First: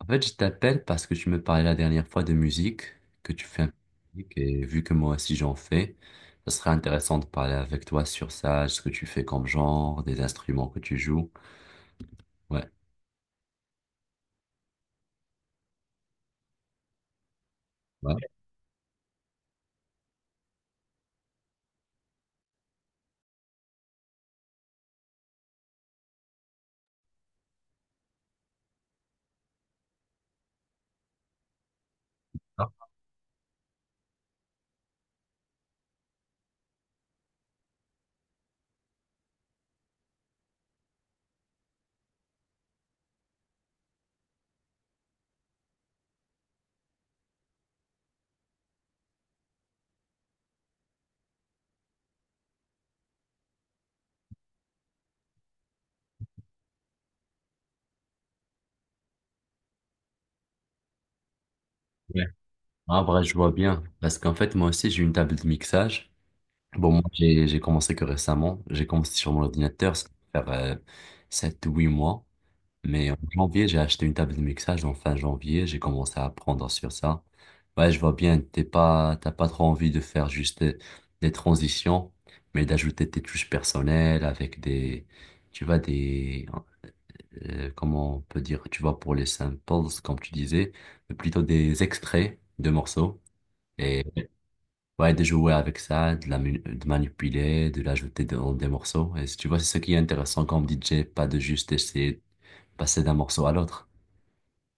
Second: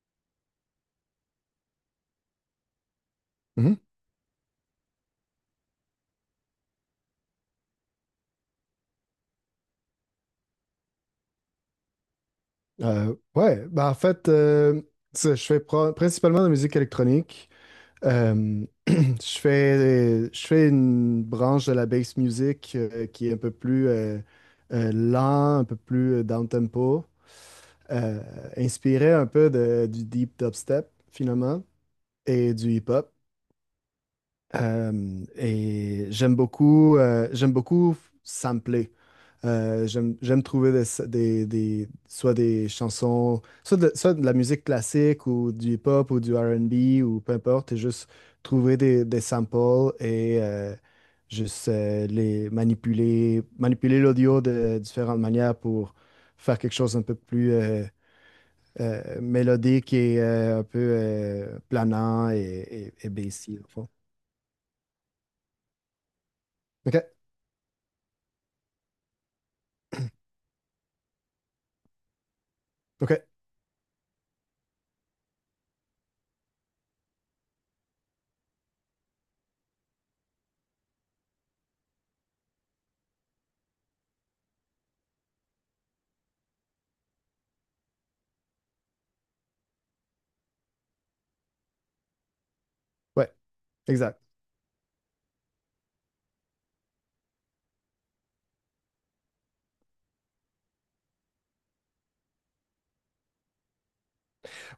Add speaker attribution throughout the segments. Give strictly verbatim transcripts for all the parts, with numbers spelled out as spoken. Speaker 1: En fait, je t'appelle parce que tu me parlais la dernière fois de musique, que tu fais un peu
Speaker 2: Mhm.
Speaker 1: de musique, et vu que moi aussi j'en fais, ça serait intéressant de parler avec toi sur ça, ce que tu fais comme genre, des instruments que tu joues. Ouais.
Speaker 2: Euh, ouais, ben en fait, euh, ça, je fais pro- principalement de la musique électronique.
Speaker 1: Ouais.
Speaker 2: Euh, je fais, je fais une branche de la bass music euh, qui est un peu plus euh, euh, lent, un peu plus euh, down-tempo, euh, inspiré un peu de- du deep dubstep finalement et du
Speaker 1: Ah,
Speaker 2: hip-hop. Euh, et j'aime beaucoup, euh, j'aime beaucoup sampler. Euh, j'aime, j'aime trouver des, des- des- soit des chansons, soit de, soit de la musique classique ou du hip-hop ou du R et B ou peu importe, et juste trouver des, des samples et euh, juste euh, les manipuler, manipuler l'audio de différentes manières pour faire quelque chose un peu plus euh, euh, mélodique et euh, un peu euh,
Speaker 1: ouais.
Speaker 2: planant et,
Speaker 1: En
Speaker 2: et, et
Speaker 1: vrai, je vois
Speaker 2: bassy, au
Speaker 1: bien,
Speaker 2: fond.
Speaker 1: parce qu'en fait, moi aussi, j'ai une table de mixage. Bon, moi,
Speaker 2: OK,
Speaker 1: j'ai j'ai commencé que récemment, j'ai commencé sur mon ordinateur, ça va faire sept ou huit mois. Mais en
Speaker 2: OK,
Speaker 1: janvier, j'ai acheté une table de mixage en fin janvier. J'ai commencé à apprendre sur ça. Ouais, je vois bien, t'es pas, t'as pas trop envie de faire juste des, des transitions, mais d'ajouter tes touches personnelles avec des, tu vois, des, euh, comment on peut dire, tu vois, pour les samples, comme tu disais, mais plutôt des extraits de morceaux.
Speaker 2: ouais,
Speaker 1: Et
Speaker 2: exact.
Speaker 1: ouais, de jouer avec ça, de la, mu- de manipuler, de l'ajouter dans des morceaux. Et tu vois, c'est ce qui est intéressant comme D J, pas de juste essayer de passer d'un morceau à l'autre.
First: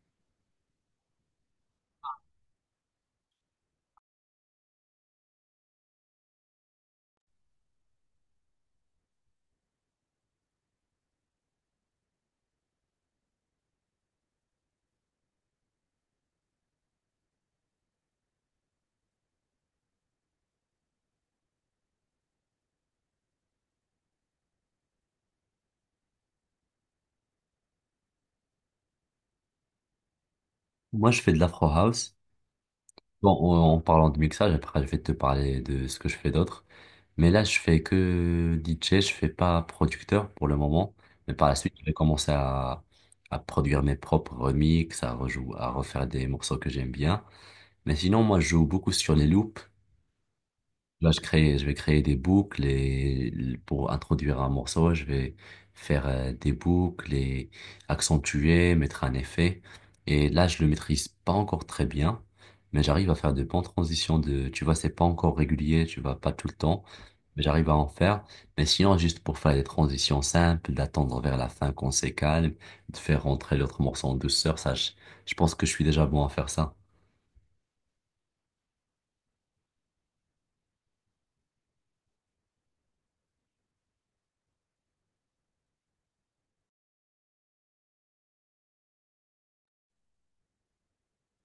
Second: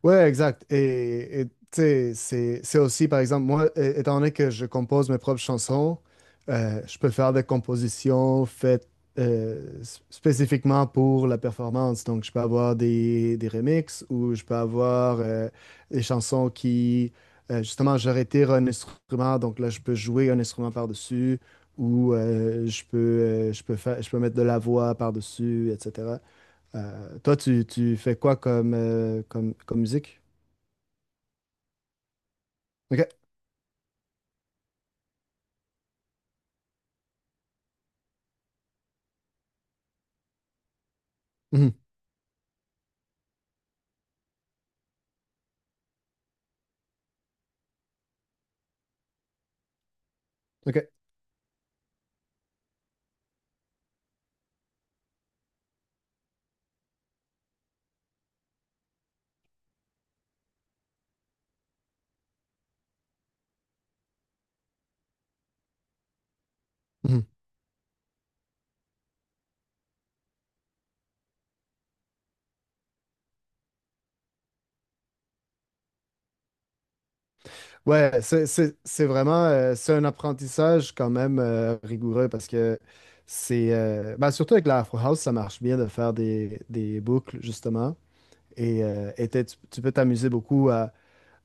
Speaker 2: Ouais, exact. Et, et, tu sais, c'est, c'est aussi, par exemple, moi, é- étant donné que je compose mes propres chansons, euh, je peux faire des compositions faites euh, s- spécifiquement pour la performance. Donc, je peux avoir des, des remixes ou je peux avoir euh, des chansons qui, euh, justement, je retire un instrument. Donc là, je peux jouer un instrument par-dessus ou euh, je peux, euh, je peux faire, je peux mettre de la voix par-dessus, et cetera. Euh, toi, tu, tu fais quoi comme, euh, comme, comme musique?
Speaker 1: Moi, je fais de l'afro house.
Speaker 2: OK.
Speaker 1: Bon, en, en parlant de mixage, après, je vais te parler de ce que je fais d'autre. Mais là, je fais que D J, je fais pas producteur pour le moment. Mais par la suite,
Speaker 2: Mhm.
Speaker 1: je vais commencer à, à produire mes propres remixes, à rejou à refaire des morceaux que j'aime bien. Mais sinon, moi, je joue beaucoup sur les loops.
Speaker 2: OK.
Speaker 1: Là, je crée, je vais créer des boucles et pour introduire un morceau, je vais faire euh, des boucles et accentuer, mettre un effet. Et là, je le maîtrise pas encore très bien, mais j'arrive à faire de bonnes transitions de, tu vois, c'est pas encore régulier, tu vois, pas tout le temps,
Speaker 2: Mhm.
Speaker 1: mais j'arrive à en faire. Mais sinon, juste pour faire des transitions simples, d'attendre vers la fin qu'on s'est calme, de faire rentrer l'autre morceau en douceur, ça, je, je pense que je suis déjà bon à faire ça.
Speaker 2: Ouais, c'est c'est- c'est vraiment euh, c'est un apprentissage quand même euh, rigoureux parce que c'est euh, ben, surtout avec la Afro House, ça marche bien de faire des, des boucles justement. Et, euh, et t'es- tu, tu peux t'amuser beaucoup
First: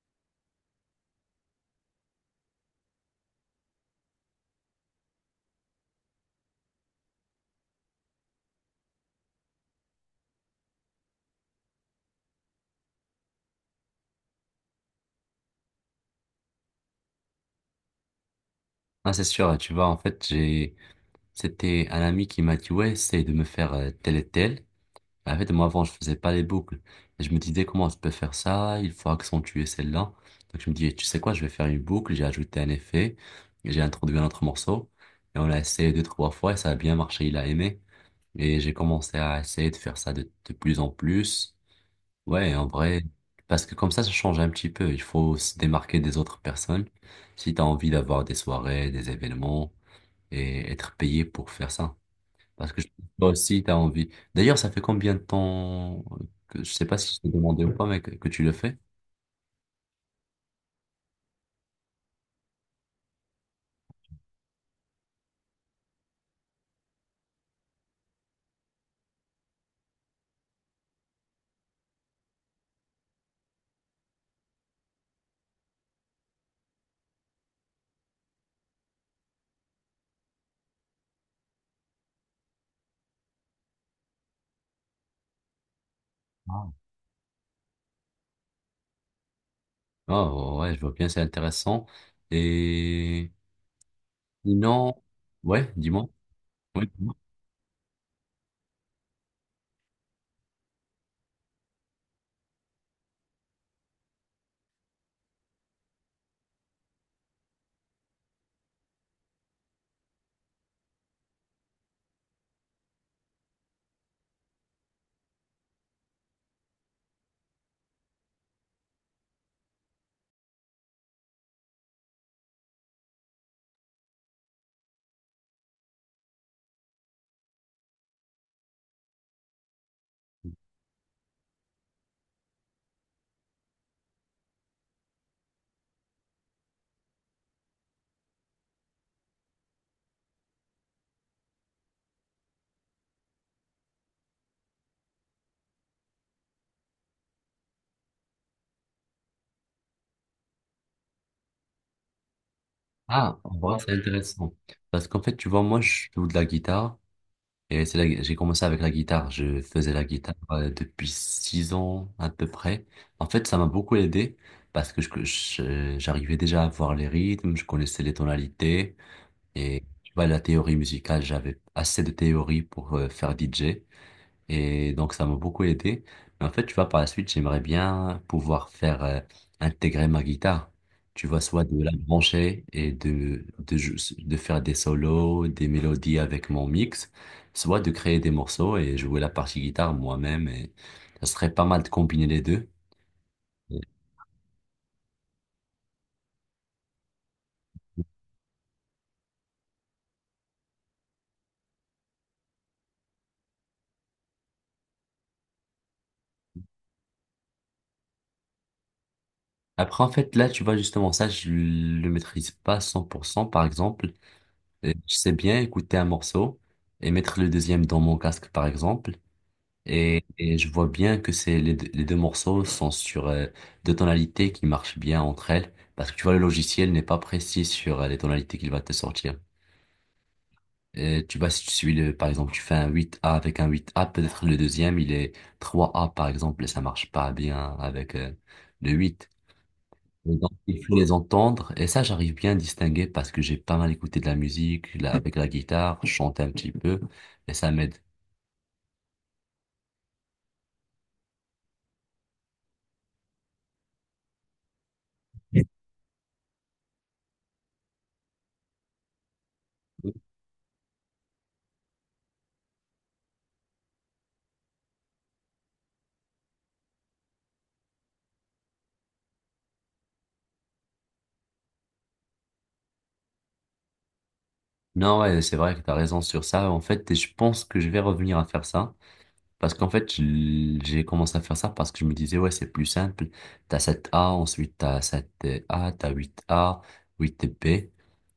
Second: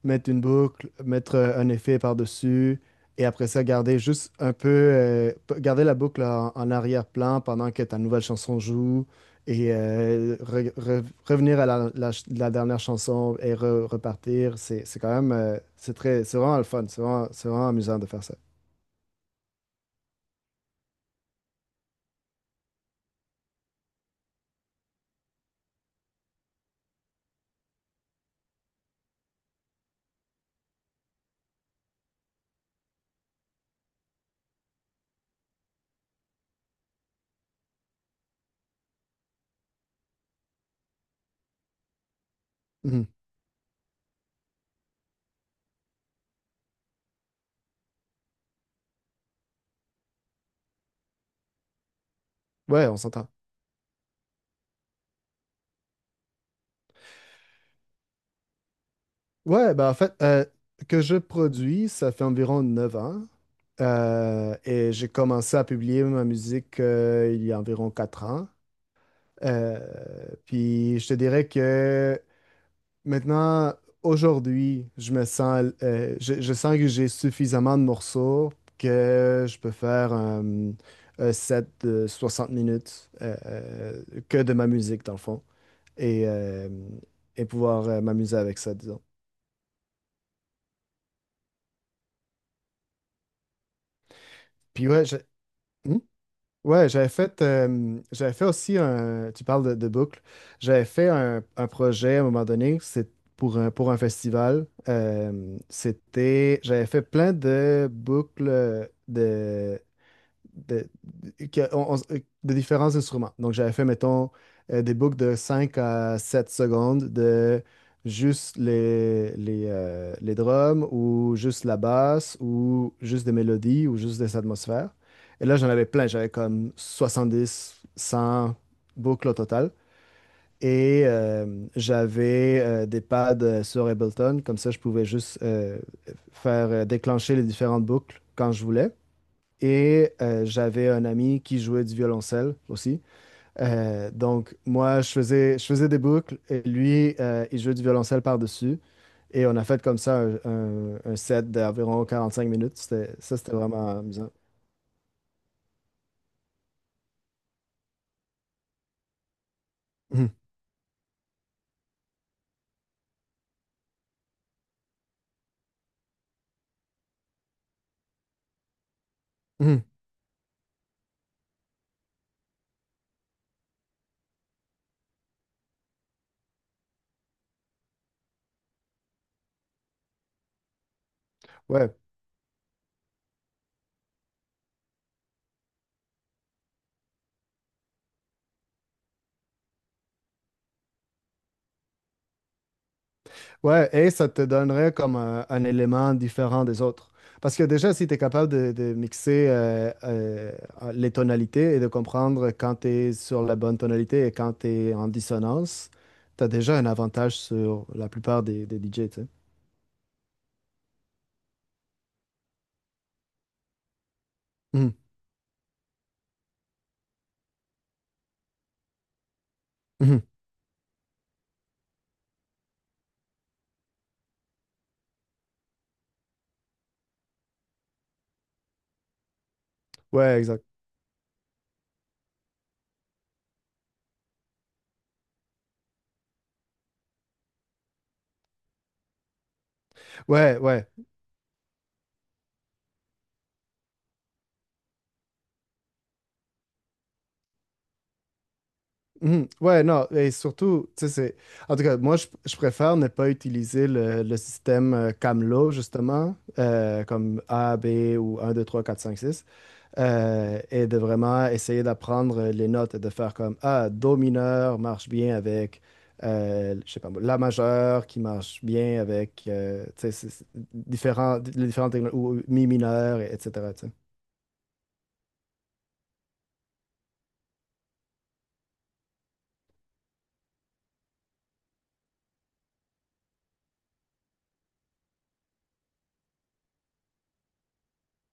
Speaker 2: mettre une boucle, mettre euh, un effet par-dessus, et après ça, garder juste un peu, euh, p- garder la boucle en, en arrière-plan pendant que ta nouvelle chanson joue, et euh, re- re- revenir à la, la ch- la dernière chanson et re- repartir. C'est, c'est quand même, euh, c'est très, c'est vraiment le fun, c'est vraiment, c'est vraiment amusant de faire ça.
Speaker 1: Ah, c'est sûr, tu vois, en fait, j'ai, c'était un ami qui m'a dit, ouais, essaye de me faire euh, tel et tel. Mais en fait, moi, avant, je faisais pas les boucles. Et je me disais, comment je peux faire ça? Il faut accentuer celle-là. Donc, je me dis, tu sais quoi, je vais faire une boucle. J'ai ajouté un effet. J'ai introduit un autre morceau. Et on l'a essayé deux, trois fois et ça a bien marché. Il a aimé. Et j'ai commencé à essayer de faire ça de, de plus en plus. Ouais, en vrai.
Speaker 2: Mhm.
Speaker 1: Parce que comme ça, ça change un petit peu. Il faut se démarquer des autres personnes si tu as envie d'avoir des soirées, des événements et être payé pour faire ça. Parce que je-
Speaker 2: Ouais, on s'entend.
Speaker 1: toi aussi, tu as envie. D'ailleurs, ça fait combien de temps que je sais pas si je t'ai demandé ou pas, mais que, que tu le fais?
Speaker 2: Ouais, bah en fait, euh, que je produis, ça fait environ neuf ans. Euh, et j'ai commencé à publier ma musique euh, il y a environ quatre ans. Euh, puis je te dirais que maintenant, aujourd'hui, je me sens, euh, je, je sens que j'ai suffisamment de morceaux que je peux faire euh, un set de soixante minutes euh, euh, que de ma musique, dans le fond, et, euh,
Speaker 1: Ah.
Speaker 2: et pouvoir euh, m'amuser avec ça, disons.
Speaker 1: Ah, ouais, je vois bien, c'est intéressant. Et
Speaker 2: Puis
Speaker 1: non,
Speaker 2: ouais, je...
Speaker 1: ouais,
Speaker 2: Hmm?
Speaker 1: dis-moi. Ouais,
Speaker 2: Ouais, j'avais
Speaker 1: dis-moi.
Speaker 2: fait, euh, j'avais fait aussi un. Tu parles de, de boucle. J'avais fait un, un projet à un moment donné, c'est pour un, pour un festival. Euh, c'était, j'avais fait plein de boucles de, de, que- on- on- de différents instruments. Donc, j'avais fait, mettons, euh, des boucles de cinq à sept secondes de juste les, les, euh, les drums ou juste la basse ou juste des mélodies ou juste des atmosphères. Et là, j'en avais plein. J'avais comme soixante-dix, cent boucles au total. Et euh, j'avais euh, des pads euh, sur Ableton. Comme ça, je pouvais juste euh, faire euh, déclencher les différentes boucles quand je voulais. Et euh, j'avais un ami qui jouait du violoncelle aussi. Euh, donc, moi, je faisais, je faisais des boucles et lui, euh, il jouait du violoncelle par-dessus. Et on a fait comme ça un, un- un set d'environ quarante-cinq minutes. C'était-
Speaker 1: Ah,
Speaker 2: ça, c'était
Speaker 1: en vrai, c'est
Speaker 2: vraiment amusant.
Speaker 1: intéressant. Parce qu'en fait, tu vois, moi, je joue de la guitare. Et c'est la... j'ai commencé avec la guitare. Je faisais la guitare
Speaker 2: Mhm.
Speaker 1: euh, depuis six ans à peu près. En fait, ça m'a beaucoup aidé parce que je- je- j'arrivais déjà à voir les rythmes, je connaissais les tonalités. Et
Speaker 2: Mhm.
Speaker 1: tu vois, la théorie musicale, j'avais assez de théorie pour euh, faire D J. Et donc, ça m'a beaucoup aidé. Mais en fait, tu vois, par la suite, j'aimerais bien pouvoir faire euh, intégrer ma guitare. Tu vois, soit de la
Speaker 2: Ouais.
Speaker 1: brancher et de, de, jou- de faire des solos, des mélodies avec mon mix, soit de créer des morceaux et jouer la partie guitare moi-même. Et ça serait pas mal de combiner les deux.
Speaker 2: Ouais, et ça te donnerait comme un, un élément différent des autres. Parce que déjà, si tu es capable de, de mixer euh, euh, les tonalités et de comprendre quand tu es sur la bonne tonalité et quand tu es en dissonance, tu as déjà un avantage sur la plupart des, des D J, tu sais.
Speaker 1: Après, en fait, là, tu vois, justement, ça, je le maîtrise pas cent pour cent, par exemple. Euh,
Speaker 2: Mhm,
Speaker 1: Je sais bien écouter un morceau et mettre le deuxième dans mon casque, par exemple. Et,
Speaker 2: mhm.
Speaker 1: et je vois bien que c'est les deux, les deux morceaux sont sur euh, deux tonalités qui marchent bien entre elles. Parce que tu vois, le logiciel n'est pas précis sur euh, les tonalités qu'il va te sortir.
Speaker 2: Ouais, exact.
Speaker 1: Et tu vois, si tu suis le, par exemple, tu fais un huit a avec un huit a, peut-être le deuxième, il est trois a, par exemple, et ça marche pas bien avec euh, le huit. Et donc,
Speaker 2: Ouais,
Speaker 1: il
Speaker 2: ouais.
Speaker 1: faut les entendre. Et ça, j'arrive bien à distinguer parce que j'ai pas mal écouté de la musique, là, avec la guitare, je chante un petit peu, et ça m'aide.
Speaker 2: Mhm. Ouais, non, et surtout, tu sais, c'est... En tout cas, moi, je, je préfère ne pas utiliser le, le système euh, Camlo, justement, euh, comme A, B ou un deux trois quatre cinq six euh, et de vraiment essayer d'apprendre les notes et de faire comme, ah, Do mineur marche bien avec, euh, je sais pas, moi, La majeure qui marche bien avec, euh, tu sais, c'est- c'est différents, les différentes techno- ou Mi mineur, et- etc., tu
Speaker 1: Non, ouais, c'est vrai que t'as raison sur ça. En fait, je pense que je vais revenir à faire ça. Parce qu'en fait, je- j'ai commencé à faire ça parce que je me disais, ouais, c'est plus simple. T'as sept a ensuite t'as sept a t'as huit a huit b.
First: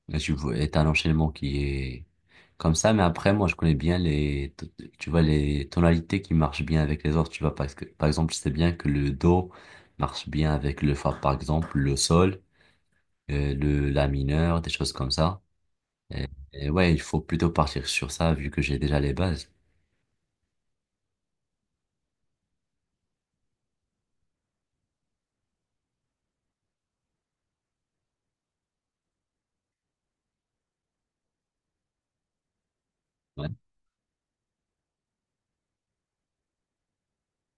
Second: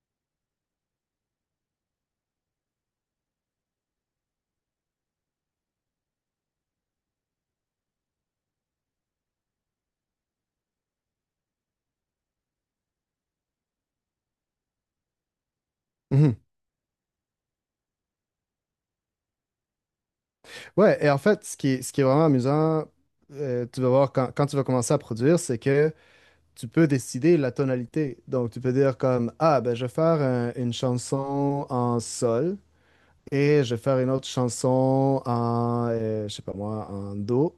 Speaker 1: Là, tu vois, est un enchaînement qui est comme ça, mais après, moi, je connais bien les, to- tu vois, les tonalités qui marchent bien avec les autres, tu vois, parce que, par exemple, je sais bien que le do marche bien avec le fa, par exemple, le sol, euh, le la mineur, des choses comme ça. Et,
Speaker 2: sais.
Speaker 1: et ouais, il faut plutôt partir sur ça, vu que j'ai déjà les bases.
Speaker 2: Ouais, et en fait, ce qui est, ce qui est vraiment amusant, euh, tu vas voir quand, quand tu vas commencer à produire, c'est que tu peux décider la tonalité. Donc, tu peux dire comme, ah, ben, je vais faire un- une chanson en sol
Speaker 1: Ouais.
Speaker 2: et je vais faire une autre chanson en, euh, je sais pas moi, en do.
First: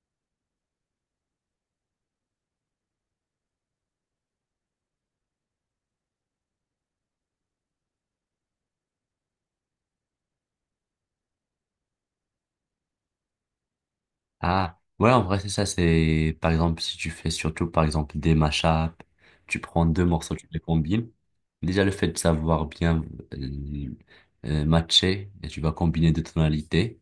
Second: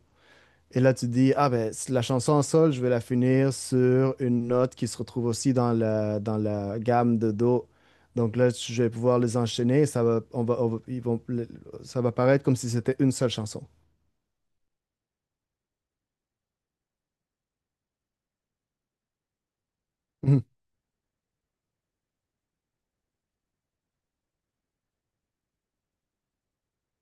Speaker 2: Et là, tu dis, ah, ben, c- la chanson en sol, je vais la finir sur une note qui se retrouve aussi dans la, dans la gamme de do. Donc là, tu- je vais pouvoir les enchaîner. Ça va, on va, on va- ils vont, le- ça va paraître comme si c'était une seule chanson.
Speaker 1: Ah, ouais, en vrai, c'est ça. C'est, par exemple, si tu fais surtout, par exemple, des mashups, tu prends deux morceaux, tu les combines. Déjà, le fait de savoir bien euh, euh, matcher, et tu vas combiner deux tonalités,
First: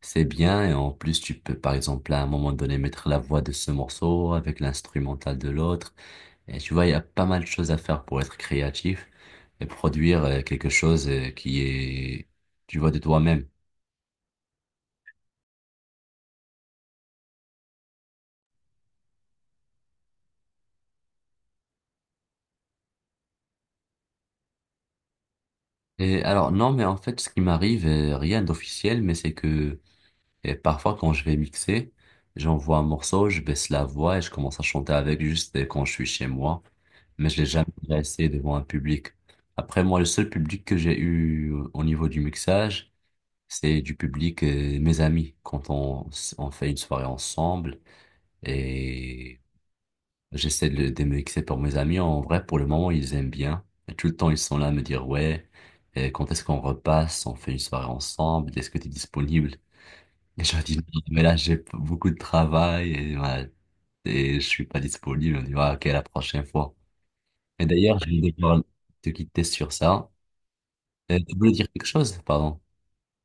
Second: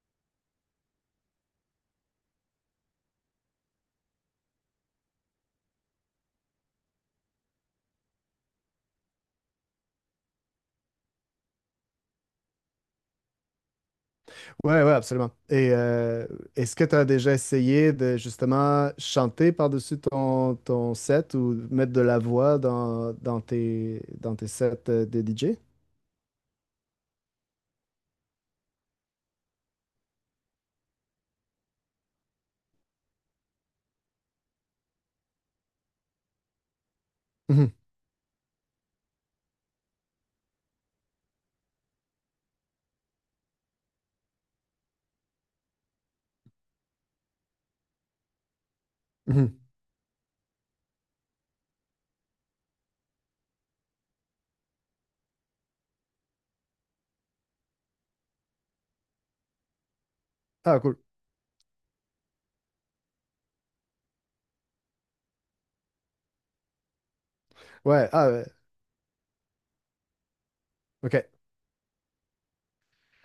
Speaker 1: c'est bien. Et en plus, tu peux, par exemple, à un moment donné, mettre la voix de ce morceau avec l'instrumental de l'autre. Et tu vois, il y a pas mal de choses à faire pour être créatif et produire euh, quelque chose euh, qui est, tu vois, de toi-même.
Speaker 2: Ouais, ouais, absolument. Et euh, est-ce que tu as déjà essayé de justement chanter par-dessus ton, ton set ou mettre de la voix dans, dans tes, dans tes sets euh, de D J?
Speaker 1: Et alors, non, mais en fait, ce qui m'arrive, euh, rien d'officiel, mais c'est que euh, parfois, quand je vais mixer, j'envoie un morceau, je baisse la voix et je commence à chanter avec juste euh, quand je suis chez moi. Mais je l'ai jamais
Speaker 2: Mhm,
Speaker 1: essayé devant un public. Après, moi, le seul public que j'ai eu euh, au niveau du mixage, c'est du public, euh, mes amis, quand on, s- on fait une soirée ensemble. Et
Speaker 2: mhm.
Speaker 1: j'essaie de, le- de me mixer pour mes amis. En vrai, pour le moment, ils aiment bien. Et tout le temps, ils sont là à me dire, ouais, et quand est-ce qu'on repasse? On fait une soirée ensemble? Est-ce que tu es disponible? Et je leur dis,
Speaker 2: Ah, cool.
Speaker 1: non, mais là, j'ai beaucoup de travail et, voilà, et je suis pas disponible. On dit, ah, ok, la prochaine fois. Et d'ailleurs, je
Speaker 2: Ouais, ah,
Speaker 1: vais
Speaker 2: ouais,
Speaker 1: devoir te quitter sur ça. Euh,
Speaker 2: ok.
Speaker 1: tu voulais dire quelque chose? Pardon.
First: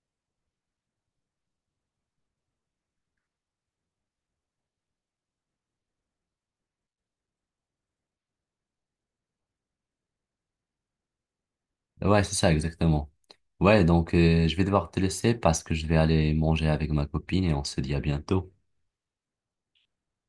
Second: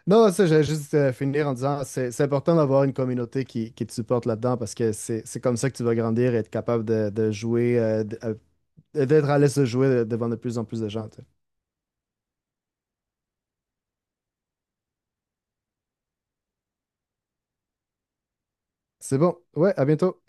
Speaker 2: Non, ça, j'allais juste euh, finir en disant, c'est, c'est important d'avoir une communauté qui, qui te supporte là-dedans parce que c'est, c'est comme ça que tu vas grandir et être capable de, de jouer, euh, d- euh, d'être à l'aise de jouer euh, devant de plus en plus de gens. Tu sais.
Speaker 1: Ouais, c'est ça, exactement. Ouais, donc, euh, je vais devoir te laisser parce que je vais aller manger avec ma copine et on se dit à bientôt.
Speaker 2: C'est bon. Ouais, à bientôt.